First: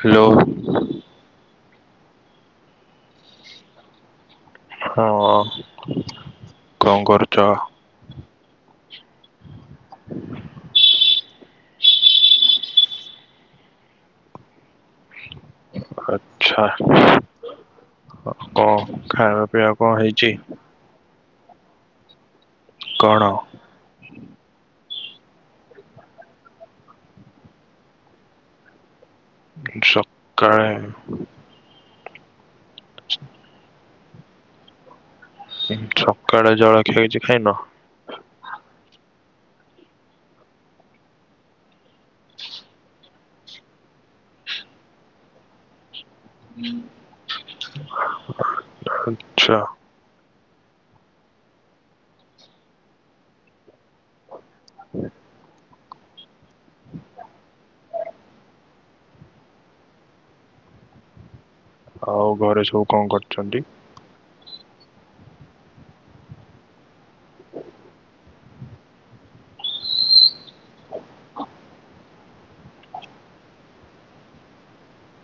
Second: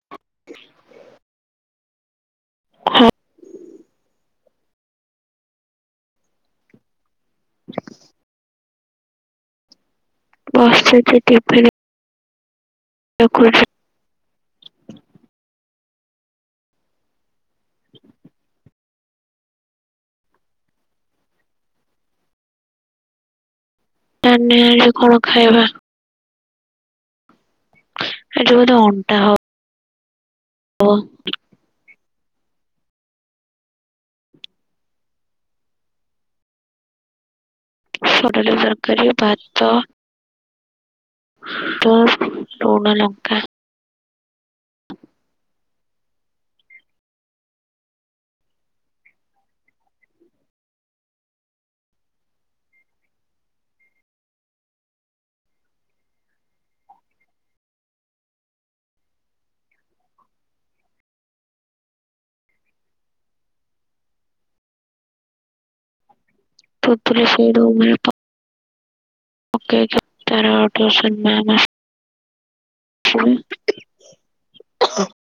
Hello. ହଁ ହଁ କଣ କରୁଛ? ହ ବସଛି ଟି ଭି ଦେ [unintelligible] ଆଚ୍ଛା। କଣ ଖାଇବା ପିଇବା କଣ ହେଇଛି? କଣ? ନା ନାଆ ଆଜି କଣ ଖାଇବା? ଆଜି ବୋଧେ ଅଣ୍ଟା ସକାଳେ [unintelligible] ସି ସକାଳେ ଜଳଖିଆ କିଛି ଖାଇନ? ପାତ। ତ ପୂର୍ଣଲଙ୍କା। ଆଚ୍ଛା। ହଁ [unintelligible] ଆଉ ଘରେ ସବୁ କଣ କରୁଛନ୍ତି? ତୁତରେ ସେଇ ରୁମରେ ପ [unintelligible] ନାନା। [unintelligible]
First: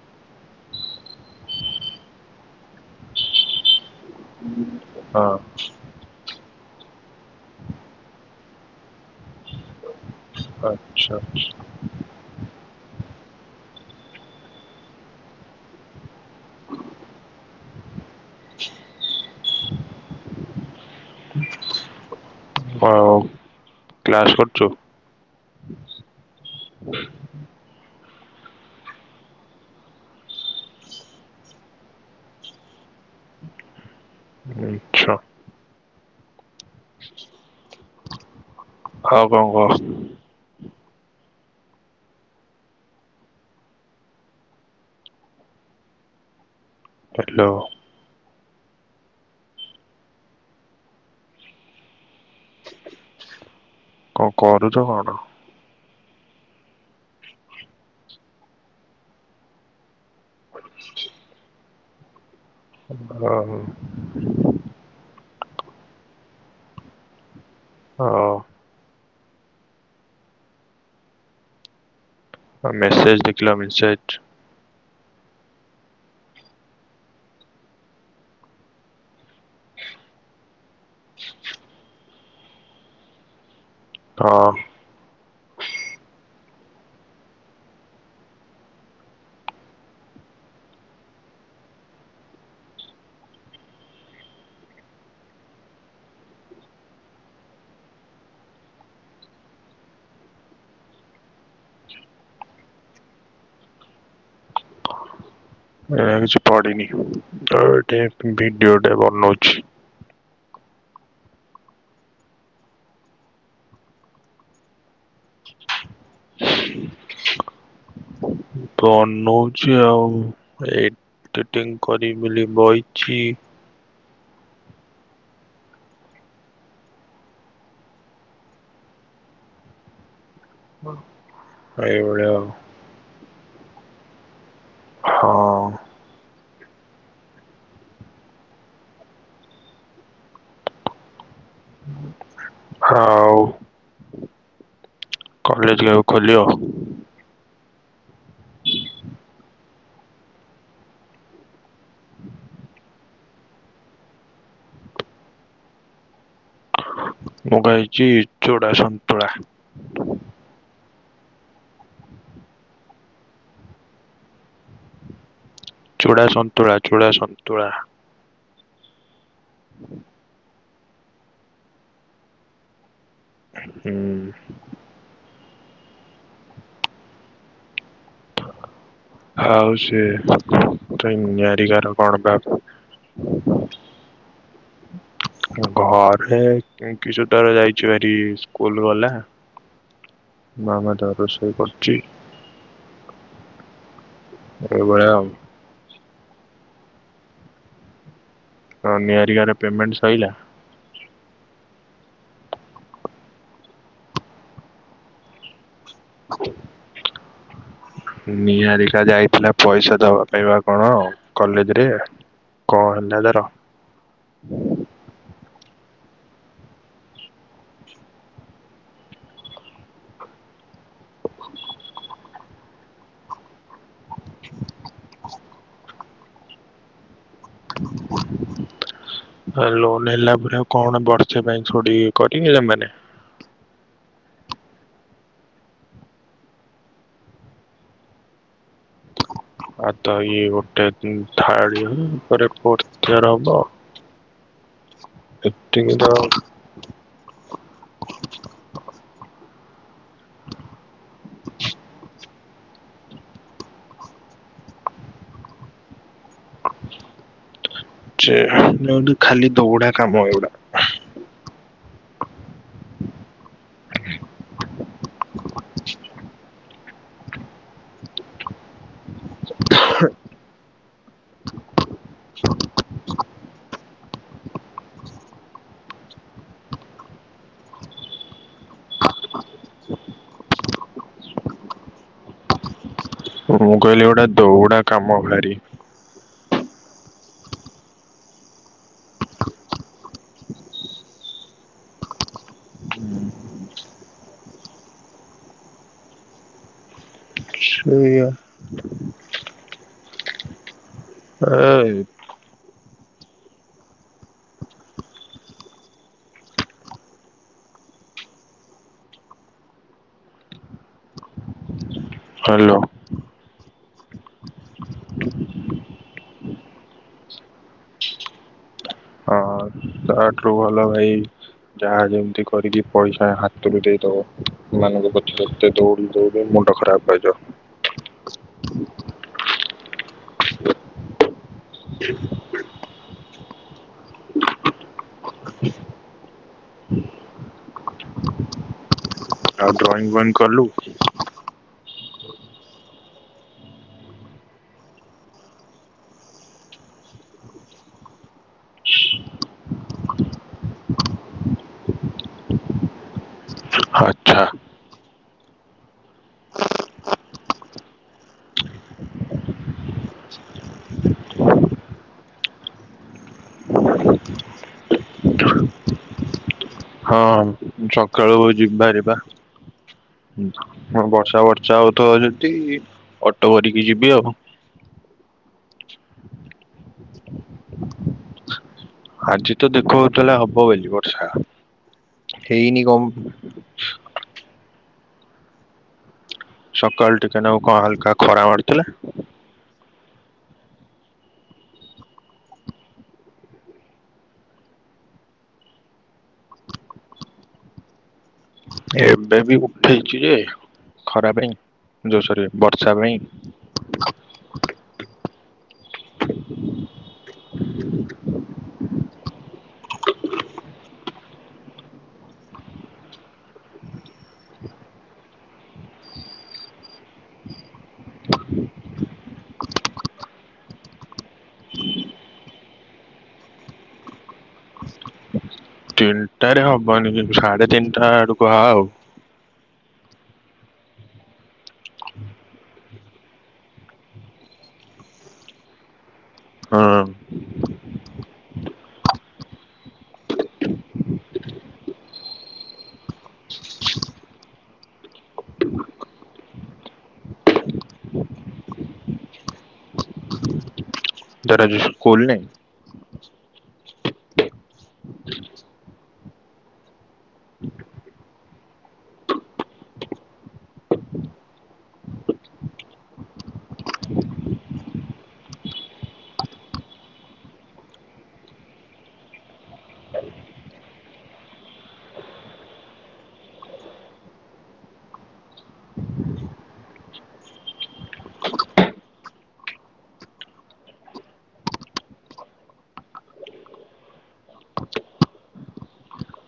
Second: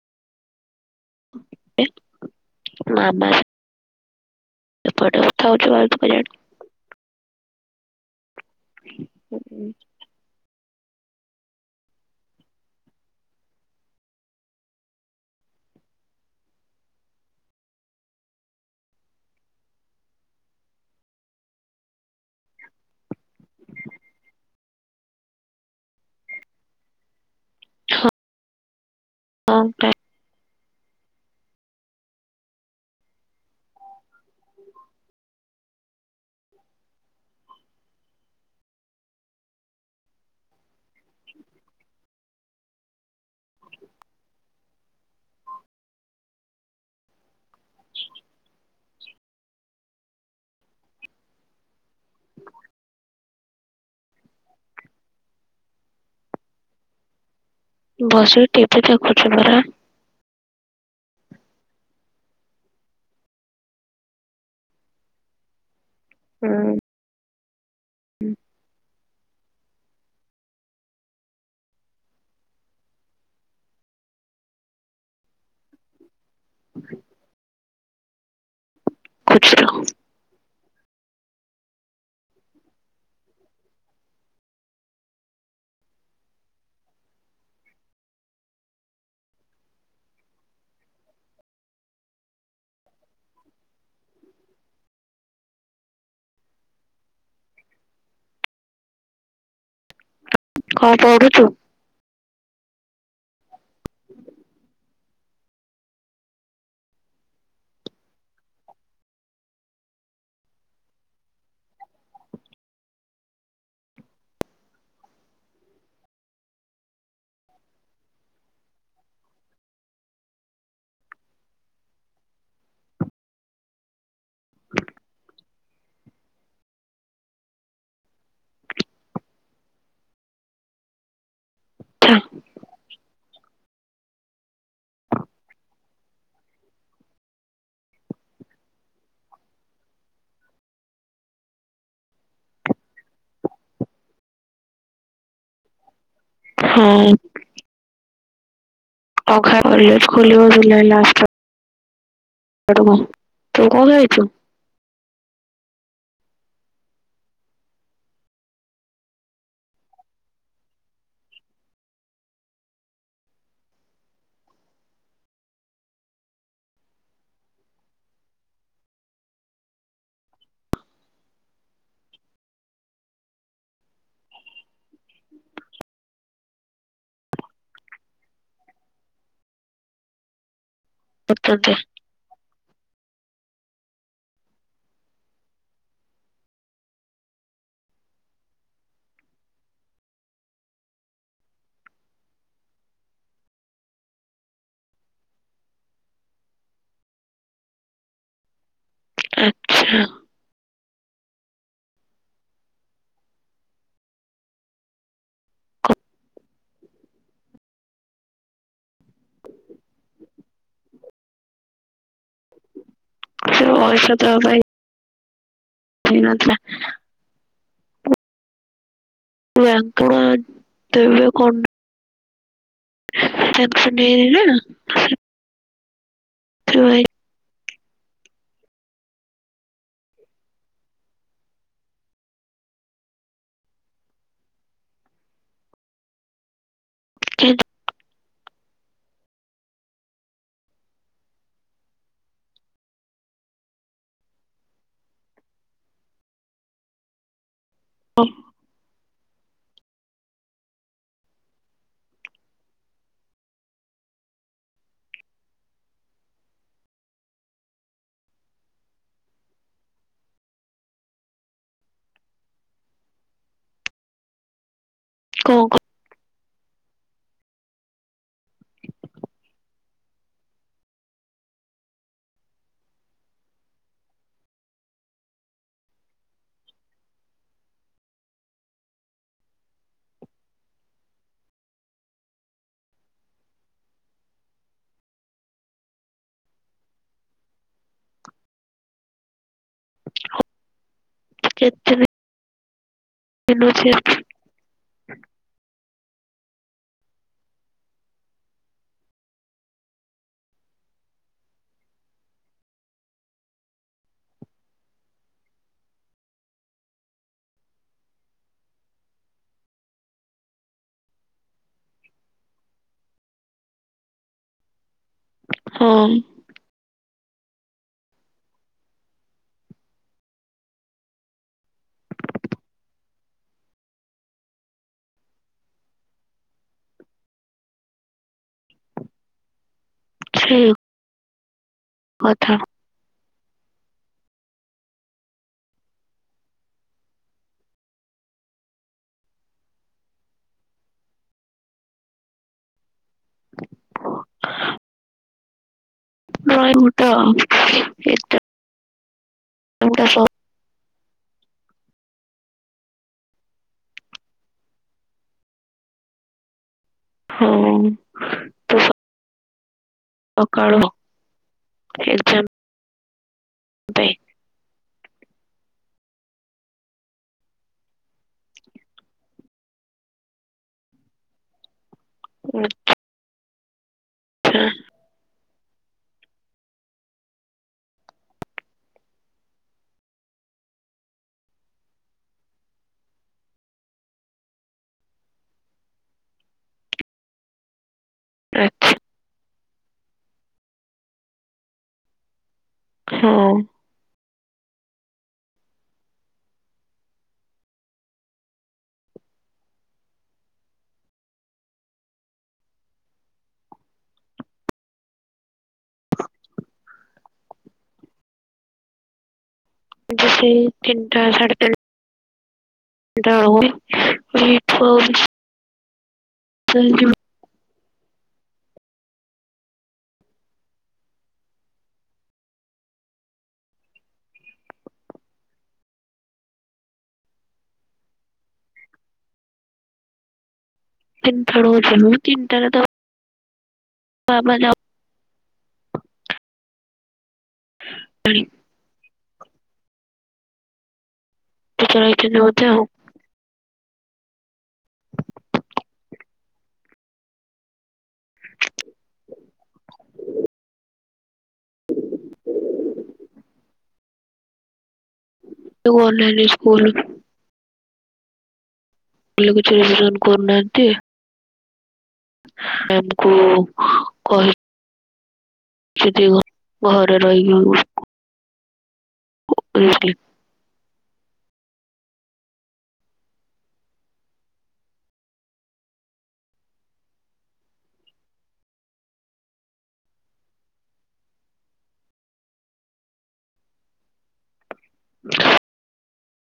[unintelligible] ମାମା। ହଁ [unintelligible] ହୁଁ। [unintelligible] କ୍ଲାସ୍ କରୁଛୁ? ହଁ କ୍ଲା ଆଚ୍ଛା ହଉ କଣ କହ? କାଟିଲୁ। କଣ କରୁଛ କଣ? ବସିକି ଟି ଭି ଦେଖୁଛ ପରା। ହୁଁ ହୁଁ। ହଁ ମେସେଜ୍ ଦେଖିଲ ମେସେଜ୍। ଖୁଚୁର ହଁ କଣ ପଢୁଛୁ। ଏରା କିଛି ପଢିନି। ଆଉ ଏଠି ଭିଡିଓ ଟା ବନୋଉଚି। ଫୋନ୍ ନଉଛି ଆଉ। ଏଇ ଟିଟିଂ କରି ବୋଲି ବଇଚି। ଏଇ ଭଳିଆ ଆଉ। ହଁ ଆଉ କଲେଜ କେବେ ଖୋଲିବ? ହଁ [unintelligible] କଲେଜ ଖୋଲିବ ଜୁଲାଇ ଲାଷ୍ଟ ରେ [unintelligible] ତୁ କଣ ଖାଇଛୁ? ମୁଁ ଖାଇଛି ଚୁଡା ସନ୍ତୁଳା। ଚୁଡା ସନ୍ତୁଳା ଚୁଡା ସନ୍ତୁଳା। ହୁଁ। ଆଉ ସେ ତ ପଚାରିଦେ ନିହାରିକାର କଣ ବା ଘରେ କି କି କିଶୁ ତାର ଯାଇଛି ଭାରି ସ୍କୁଲ ଗଲା। ମାମା ତାର ରୋଷେଇ କରୁଛି। ଏଇ ଭଳିଆ ଆଉ। ହ ନିହାରିକା ର ପେମେଣ୍ଟ ଆଚ୍ଛା ସଇଲା। ନିହାରିକା ଯାଇଥିଲା ପଇସା ଦବା ପାଇବା କଣ କଲେଜରେ। କଣ ହେଲା ତାର? ସେ ପଇସା ଦବା ପାଇଁ [unintelligible] ନଥିଲା। ୟାଙ୍କୁଆନ ଦବ୍ୟ କଣ୍ଡ [unintelligible] [unintelligible] ଲୋନ ହେଲା ପରେ ଆଉ କଣ ବର୍ଷା ପାଇଁ ଛୋଡି କରିବେ ଏମାନେ? କେ ଆଉ ତ ଇଏ ଗୋଟେ ଥାଳି [unintelligible] ହବ? ଏତିଙ୍ଗ। ହଁ। [unintelligible] ଖାଲି ଦୌଡା କାମ ଏଇଗୁଡା। କୋଉ କ ମୁଁ କହିଲି ଏଇଗୁଡା ଦୋଉଡା କାମ ଭାରି। [unintelligible] ଯେତେ ବି [unintelligible] ସେଇଆ ଏଇ ହ୍ୟାଲୋ ହଁ। ହଁ ତାଠୁ ରୁ ଭଲ ଭାଇ ଯାହା ଯେମିତି କରିକି ପଇସା ହାତରୁ ଦେଇ ଦବ। ସେମାନଙ୍କ ପଛରେ ତତେ ଦୌଡି ଦୌଡି ମୁଣ୍ଡ ଖରାପ ହେଇଯିବ। ଛି। କଥା। ଆଉ ଡ୍ରଇଂ ବଇଂ କଲୁ? ଗୟ ମୋଟା ଏଟା [unintelligible] ଆଚ୍ଛା ହୋଉ ତ ସ ସକାଳୁ ଏଗଜାମ୍ ଦେ। ହଁ ସକାଳୁ ଯିବି ଭାରି ପା। ହ ବର୍ଷା ବର୍ଷା ହଉ [unintelligible] ଅଟୋ କରିକି ଯିବି ଆଉ। ଚ୍ଛା। ଆଜି ତ ଦେଖୋଉଥିଲା ହବ ବୋଲି ବର୍ଷା। ହେଇନି କମ ସକାଳୁ ଟିକେ ନଉ କଣ ହାଲ୍କା ଖରା ମାରିଥିଲା। ଆଚ୍ଛା ହଁ। ଏବେ ବି ଉଠେଇଚି ଯେ ଖରା ପାଇଁ ଯୋଉସୋରେ ବର୍ଷା ପାଇଁ ଆଜି ସେ ତିନଟା ସାଢ଼େ ତିନ [inaudible] [inaudible] ଆରେ ହବନି କିନ୍ତୁ ସାଢେ ତିନିଟା ଆଡକୁ ଆ ଆଉ। ଚି [inaudible] ତିନିଟାରେତ ବାବା ଯାଉ ହଁ [unintelligible] ଦେଖିଆ ଏଇଠି ରହୁଚି ଆଉ। ତାର ଆଜି ସ୍କଲ ନାଇଁ? Two online school. କିଛି [inaudible] କରୁନାହାନ୍ତି ଆମକୁ କହି ଯଦି ଗ ଘରେ ରହିକି [inaudible] [inaudible]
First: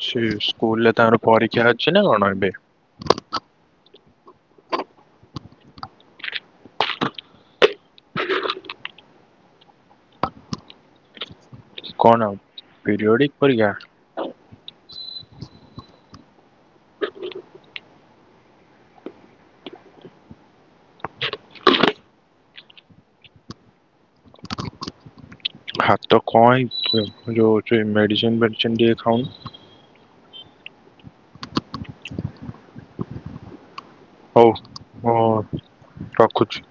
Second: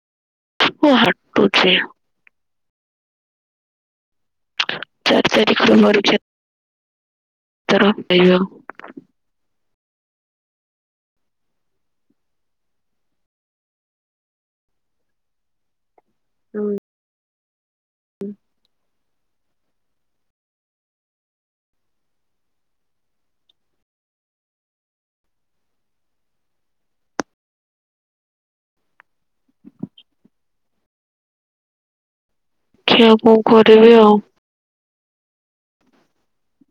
ସେ ସ୍କୁଲରେ ତାର ପରୀକ୍ଷା ହାଟୁଛି ଅଛି ନା କଣ ଏବେ? ଚାରି ତାରିଖରେ ପରୀକ୍ଷା। ତରଫ [inaudible] କଣ ଆଉ ପିରିୟଡିକ ପରୀକ୍ଷା? ହୁଁ। [inaudible] ହାତ କଣ ହେଇଚି ଜଉ ହଉଚି ମେଡ଼ିସିନ ଫେଡ଼ିସିନ ଟିକେ ଖାଉନୁ? ଖି ଆଉ କଣ କରିବି ଆଉ। ରଖୁଚି।